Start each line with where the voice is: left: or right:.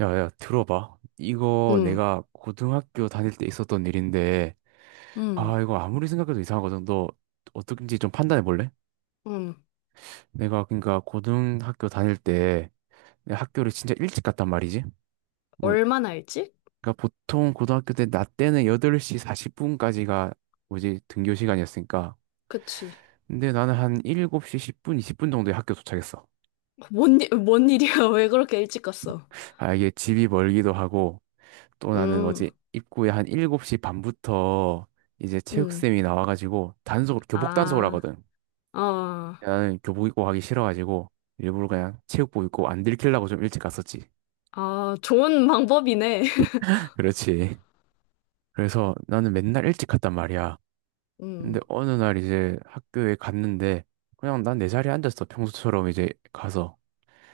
right: 야, 야, 들어봐. 이거
left: 응,
right: 내가 고등학교 다닐 때 있었던 일인데,
left: 응,
right: 아, 이거 아무리 생각해도 이상하거든. 너 어떻게인지 좀 판단해 볼래?
left: 응.
right: 내가 그러니까 고등학교 다닐 때 내가 학교를 진짜 일찍 갔단 말이지. 뭐,
left: 얼마나 일찍?
right: 그러니까 보통 고등학교 때 나 때는 8시 40분까지가 뭐지 등교 시간이었으니까.
left: 그치.
right: 근데 나는 한 7시 10분, 20분 정도에 학교 도착했어.
left: 뭔, 뭔 일이야? 왜 그렇게 일찍 갔어?
right: 아, 이게 집이 멀기도 하고, 또 나는
left: 음,
right: 뭐지 입구에 한 7시 반부터 이제
left: 음.
right: 체육쌤이 나와가지고 단속 교복 단속을
left: 아,
right: 하거든.
left: 아,
right: 나는 교복 입고 가기 싫어가지고 일부러 그냥 체육복 입고 안 들키려고 좀 일찍 갔었지.
left: 아, 좋은 방법이네.
right: 그렇지. 그래서 나는 맨날 일찍 갔단 말이야. 근데
left: 음,
right: 어느 날 이제 학교에 갔는데 그냥 난 내 자리에 앉았어. 평소처럼 이제 가서.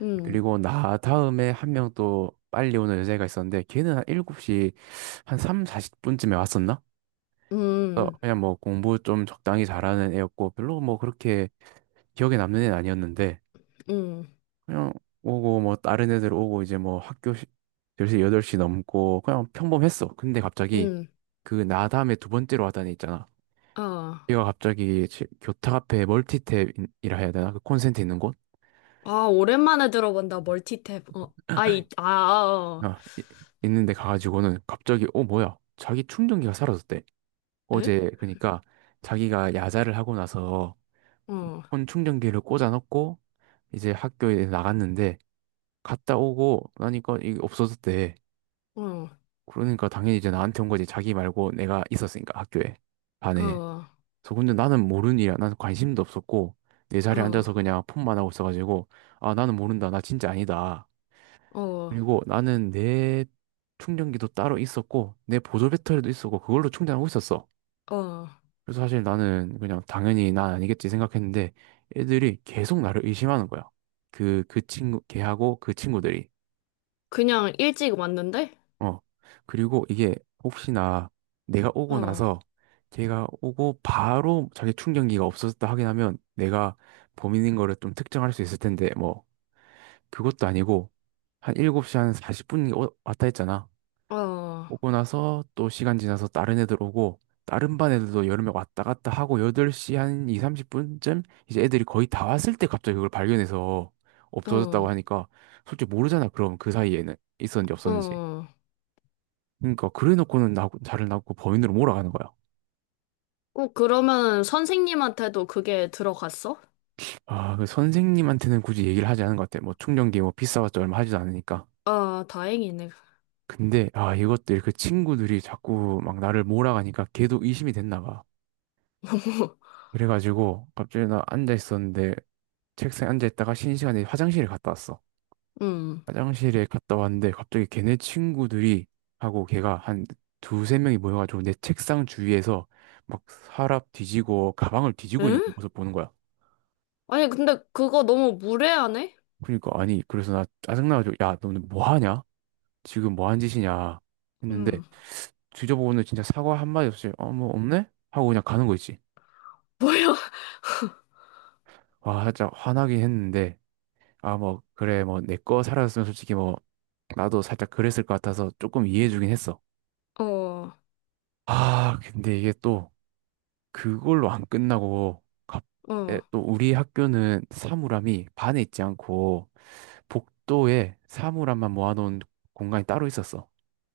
left: 음,
right: 그리고 나 다음에 한 명 또 빨리 오는 여자애가 있었는데 걔는 한 7시 한 3, 40분쯤에 왔었나? 그래서
left: 음,
right: 그냥 뭐 공부 좀 적당히 잘하는 애였고 별로 뭐 그렇게 기억에 남는 애는 아니었는데
left: 음,
right: 그냥 오고 뭐 다른 애들 오고 이제 뭐 학교 시- 1시여 8시 넘고 그냥 평범했어. 근데 갑자기
left: 음.
right: 그 나 다음에 두 번째로 왔다는 애 있잖아.
left: 아,
right: 얘가 갑자기 교탁 앞에 멀티탭이라 해야 되나? 그 콘센트 있는 곳?
left: 아, 오랜만에 들어본다. 멀티탭. 어, 아이, 아, 아, 어.
right: 아, 이- 있는데 가가지고는 갑자기 어 뭐야? 자기 충전기가 사라졌대.
left: 에?
right: 어제 그러니까 자기가 야자를 하고 나서
left: 어,
right: 폰 충전기를 꽂아놓고 이제 학교에 나갔는데 갔다 오고 나니까 이게 없어졌대.
left: 어,
right: 그러니까 당연히 이제 나한테 온 거지. 자기 말고 내가 있었으니까 학교에 반에.
left: 어,
right: 그래서 근데 나는 모르는 일이야. 나는 관심도 없었고 내 자리에
left: 어,
right: 앉아서 그냥 폰만 하고 있어가지고 아 나는 모른다. 나 진짜 아니다.
left: 어,
right: 그리고 나는 내 충전기도 따로 있었고 내 보조 배터리도 있었고 그걸로 충전하고 있었어.
left: 어.
right: 그래서 사실 나는 그냥 당연히 난 아니겠지 생각했는데 애들이 계속 나를 의심하는 거야. 그 친구, 걔하고 그 친구들이.
left: 그냥 일찍 왔는데?
right: 어. 그리고 이게 혹시나 내가 오고
left: 어,
right: 나서 걔가 오고 바로 자기 충전기가 없어졌다 하긴 하면 내가 범인인 거를 좀 특정할 수 있을 텐데 뭐 그것도 아니고 한 7시 한 40분 왔다 했잖아.
left: 어,
right: 오고 나서 또 시간 지나서 다른 애들 오고 다른 반 애들도 여름에 왔다 갔다 하고 8시 한 2, 30분쯤 이제 애들이 거의 다 왔을 때 갑자기 그걸 발견해서 없어졌다고
left: 어.
right: 하니까 솔직히 모르잖아. 그럼 그 사이에는 있었는지 없었는지.
left: 어.
right: 그러니까 그래 놓고는 나 자를 낳고 범인으로 몰아가는 거야.
left: 어, 그러면 선생님한테도 그게 들어갔어?
right: 아, 그 선생님한테는 굳이 얘기를 하지 않은 것 같아. 뭐 충전기 뭐 비싸봤자 얼마 하지도 않으니까.
left: 아, 다행이네.
right: 근데 아, 이것들 그 친구들이 자꾸 막 나를 몰아가니까 걔도 의심이 됐나 봐. 그래가지고 갑자기 나 앉아 있었는데 책상에 앉아 있다가 쉬는 시간에 화장실에 갔다 왔어.
left: 음.
right: 화장실에 갔다 왔는데 갑자기 걔네 친구들이 하고 걔가 한 두세 명이 모여가지고 내 책상 주위에서 막 서랍 뒤지고 가방을 뒤지고 있는
left: 응?
right: 모습 보는 거야.
left: 아니, 근데 그거 너무 무례하네?
right: 그러니까 아니 그래서 나 짜증나가지고 야 너는 뭐 하냐? 지금 뭐 한 짓이냐? 했는데
left: 음.
right: 뒤져보고는 진짜 사과 한마디 없이 어 뭐 없네? 하고 그냥 가는 거 있지.
left: 뭐야?
right: 와 살짝 화나긴 했는데 아 뭐 그래 뭐 내 거 사라졌으면 솔직히 뭐 나도 살짝 그랬을 것 같아서 조금 이해해주긴 했어.
left: 어,
right: 아, 근데 이게 또 그걸로 안 끝나고 에,
left: 어.
right: 또 우리 학교는 사물함이 반에 있지 않고 복도에 사물함만 모아놓은 공간이 따로 있었어.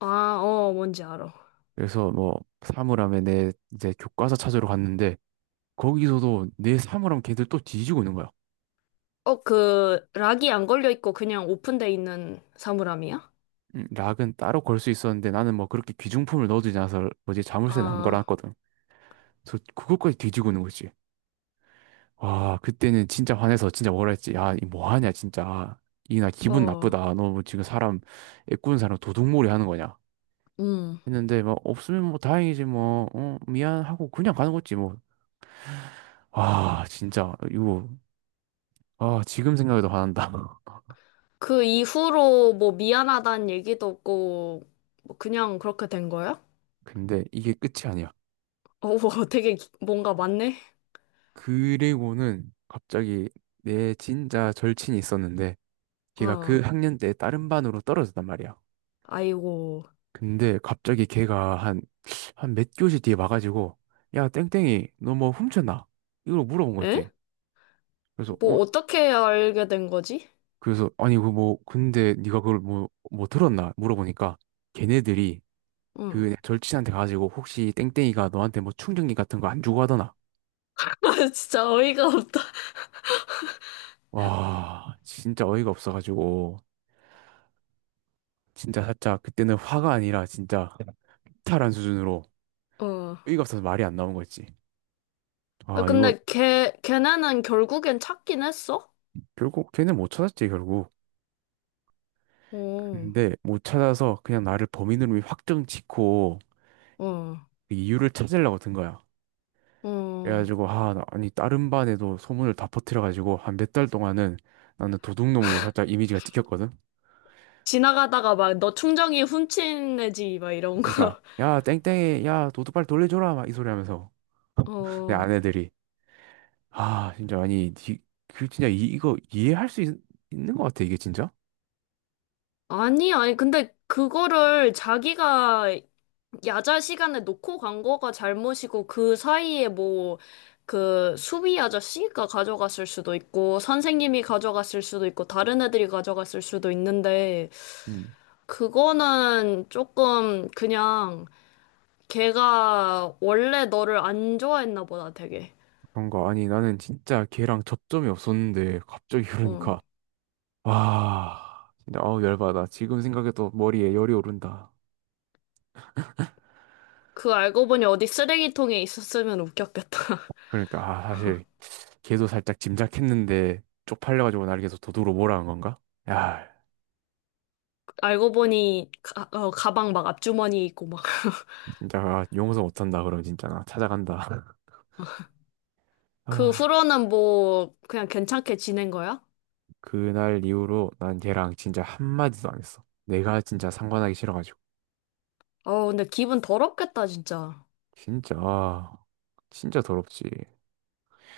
left: 아, 어, 뭔지 알아.
right: 그래서 뭐 사물함에 내 이제 교과서 찾으러 갔는데 거기서도 내 사물함 걔들 또 뒤지고 있는 거야.
left: 어, 그, 락이 안 걸려 있고 그냥 오픈돼 있는 사물함이야?
right: 락은 따로 걸 수 있었는데 나는 뭐 그렇게 귀중품을 넣어두지 않아서 뭐지 자물쇠는 안
left: 아,
right: 걸어놨거든. 그래서 그것까지 뒤지고 있는 거지. 와, 그때는 진짜 화내서 진짜 뭐라 했지? 야, 이 뭐 하냐, 진짜. 이나 기분
left: 어,
right: 나쁘다. 너 뭐 지금 사람, 애꾸는 사람 도둑몰이 하는 거냐?
left: 음.
right: 했는데, 막, 없으면 뭐 다행이지, 뭐, 어, 미안하고 그냥 가는 거지, 뭐. 아, 진짜, 이거, 아, 지금 생각해도 화난다.
left: 그 이후로 뭐 미안하다는 얘기도 없고, 뭐 그냥 그렇게 된 거야?
right: 근데 이게 끝이 아니야.
left: 어, 되게 뭔가 많네?
right: 그리고는 갑자기 내 진짜 절친이 있었는데, 걔가 그
left: 어,
right: 학년 때 다른 반으로 떨어졌단 말이야.
left: 아이고.
right: 근데 갑자기 걔가 한, 한 몇 교시 뒤에 와가지고, 야, 땡땡이, 너 뭐 훔쳤나? 이걸 물어본 거
left: 에?
right: 있지. 그래서, 어,
left: 뭐 어떻게 알게 된 거지?
right: 그래서, 아니, 그 뭐, 근데 네가 그걸 뭐 들었나? 물어보니까, 걔네들이
left: 응.
right: 그 절친한테 가가지고, 혹시 땡땡이가 너한테 뭐 충전기 같은 거 안 주고 하더나?
left: 아, 진짜 어이가 없다.
right: 와, 진짜 어이가 없어가지고, 진짜 살짝, 그때는 화가 아니라 진짜, 이탈한 수준으로,
left: 어.
right: 어이가 없어서 말이 안 나온 거 있지.
left: 아,
right: 아, 이거,
left: 근데 걔네는 결국엔 찾긴 했어?
right: 결국 걔는 못 찾았지, 결국.
left: 어,
right: 근데 못 찾아서 그냥 나를 범인으로 확정 짓고
left: 어,
right: 그 이유를 찾으려고 든 거야.
left: 어.
right: 그래가지고 아니 다른 반에도 소문을 다 퍼뜨려가지고 한 몇 달 동안은 나는 도둑놈으로 살짝 이미지가 찍혔거든.
left: 지나가다가 막 너 충전기 훔친 애지, 막 이런
right: 그러니까
left: 거.
right: 야 땡땡이 야 도둑 빨리 돌려줘라 막 이 소리 하면서 내
left: 어.
right: 아내들이 아 진짜 아니 그 진짜 이거 이해할 수 있, 는것 같아 이게 진짜.
left: 아니, 아니, 근데 그거를 자기가 야자 시간에 놓고 간 거가 잘못이고 그 사이에 뭐 그 수비 아저씨가 가져갔을 수도 있고 선생님이 가져갔을 수도 있고 다른 애들이 가져갔을 수도 있는데
right: 음.
left: 그거는 조금 그냥 걔가 원래 너를 안 좋아했나 보다 되게.
right: 그런 거 아니 나는 진짜 걔랑 접점이 없었는데 갑자기
left: 어.
right: 그러니까 와, 진짜 어우 열받아. 지금 생각해도 머리에 열이 오른다.
left: 그 알고 보니 어디 쓰레기통에 있었으면 웃겼겠다.
right: 그러니까 아, 사실 걔도 살짝 짐작했는데 쪽팔려가지고 날 계속 도둑으로 몰아간 건가? 야,
left: 알고 보니 가, 어, 가방 막 앞주머니 있고 막.
right: 진짜 아, 용서 못한다. 그럼 진짜 나 찾아간다.
left: 그
right: 아,
left: 후로는 뭐 그냥 괜찮게 지낸 거야?
right: 그날 이후로 난 걔랑 진짜 한마디도 안 했어. 내가 진짜 상관하기 싫어가지고.
left: 어, 근데 기분 더럽겠다, 진짜.
right: 진짜 아, 진짜 더럽지.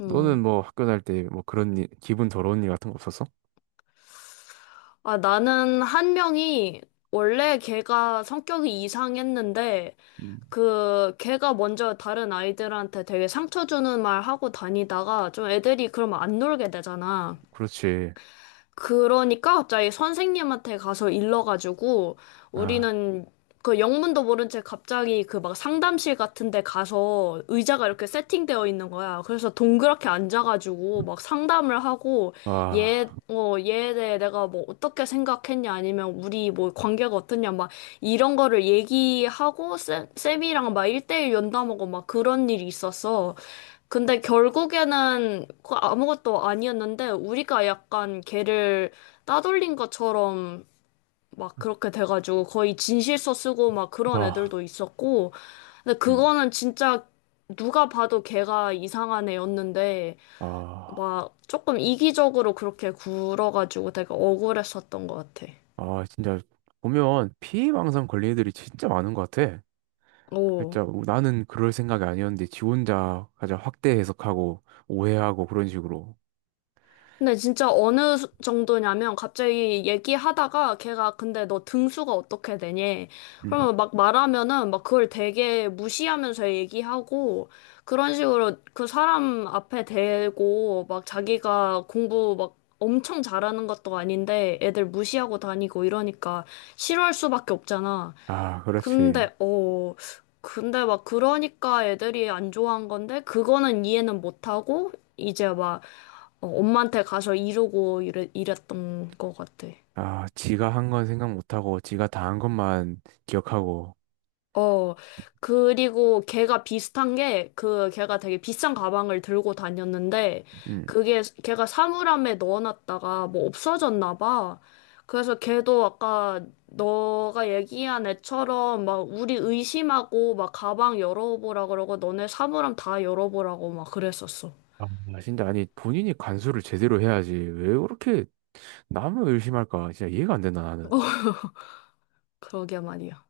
left: 음.
right: 너는 뭐 학교 다닐 때 뭐 그런 일, 기분 더러운 일 같은 거 없었어?
left: 아, 나는 한 명이 원래 걔가 성격이 이상했는데
right: 음,
left: 그 걔가 먼저 다른 아이들한테 되게 상처 주는 말 하고 다니다가 좀 애들이 그러면 안 놀게 되잖아.
right: 그렇지.
left: 그러니까 갑자기 선생님한테 가서 일러가지고
right: 아,
left: 우리는 그 영문도 모른 채 갑자기 그 막 상담실 같은 데 가서 의자가 이렇게 세팅되어 있는 거야. 그래서 동그랗게 앉아가지고 막 상담을 하고
right: 아,
left: 얘, 어, 얘에 대해 내가 뭐 어떻게 생각했냐 아니면 우리 뭐 관계가 어떻냐 막 이런 거를 얘기하고 쌤이랑 막 1대1 연담하고 막 그런 일이 있었어. 근데 결국에는 그 아무것도 아니었는데 우리가 약간 걔를 따돌린 것처럼 막 그렇게 돼가지고 거의 진실서 쓰고 막 그런
right: 아.
left: 애들도 있었고 근데 그거는 진짜 누가 봐도 걔가 이상한 애였는데
right: 아,
left: 막 조금 이기적으로 그렇게 굴어가지고 되게 억울했었던 것 같아.
right: 아, 진짜 보면 피해망상 걸린 애들이 진짜 많은 것 같아.
left: 오.
right: 진짜 나는 그럴 생각이 아니었는데 지 혼자 가장 확대 해석하고 오해하고 그런 식으로.
left: 근데 진짜 어느 정도냐면 갑자기 얘기하다가 걔가 근데 너 등수가 어떻게 되니?
right: 음.
left: 그러면 막 말하면은 막 그걸 되게 무시하면서 얘기하고 그런 식으로 그 사람 앞에 대고 막 자기가 공부 막 엄청 잘하는 것도 아닌데 애들 무시하고 다니고 이러니까 싫어할 수밖에 없잖아.
right: 아, 그렇지.
left: 근데, 어, 근데 막 그러니까 애들이 안 좋아한 건데, 그거는 이해는 못하고, 이제 막 어, 엄마한테 가서 이러고 이랬던 것 같아.
right: 아, 지가 한 건 생각 못하고 지가 다 한 것만 기억하고.
left: 어, 그리고 걔가 비슷한 게, 그, 걔가 되게 비싼 가방을 들고 다녔는데,
right: 음.
left: 걔가 사물함에 넣어놨다가 뭐 없어졌나 봐. 그래서 걔도 아까 너가 얘기한 애처럼 막 우리 의심하고 막 가방 열어보라 그러고 너네 사물함 다 열어보라고 막 그랬었어.
right: 아, 진짜 아니 본인이 간수를 제대로 해야지. 왜 그렇게 남을 의심할까? 진짜 이해가 안 된다 나는.
left: 그러게 말이야.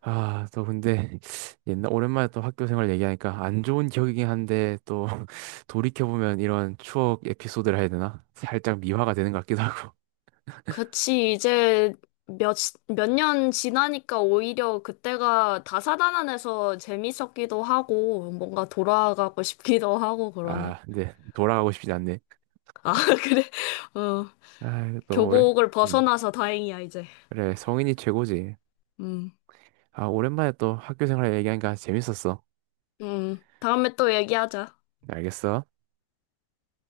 right: 아, 또 근데 옛날 오랜만에 또 학교 생활 얘기하니까 안 좋은 기억이긴 한데 또 돌이켜보면 이런 추억 에피소드를 해야 되나? 살짝 미화가 되는 것 같기도 하고.
left: 그치, 이제 몇, 몇 년 지나니까 오히려 그때가 다사다난해서 재밌었기도 하고, 뭔가 돌아가고 싶기도 하고 그러네.
right: 아, 근데 돌아가고 싶지 않네.
left: 아, 그래. 어,
right: 아, 또 오래.
left: 교복을
right: 음.
left: 벗어나서 다행이야, 이제.
right: 그래, 성인이 최고지.
left: 음,
right: 아, 오랜만에 또 학교 생활 얘기하니까 재밌었어.
left: 다음에 또 얘기하자.
right: 알겠어.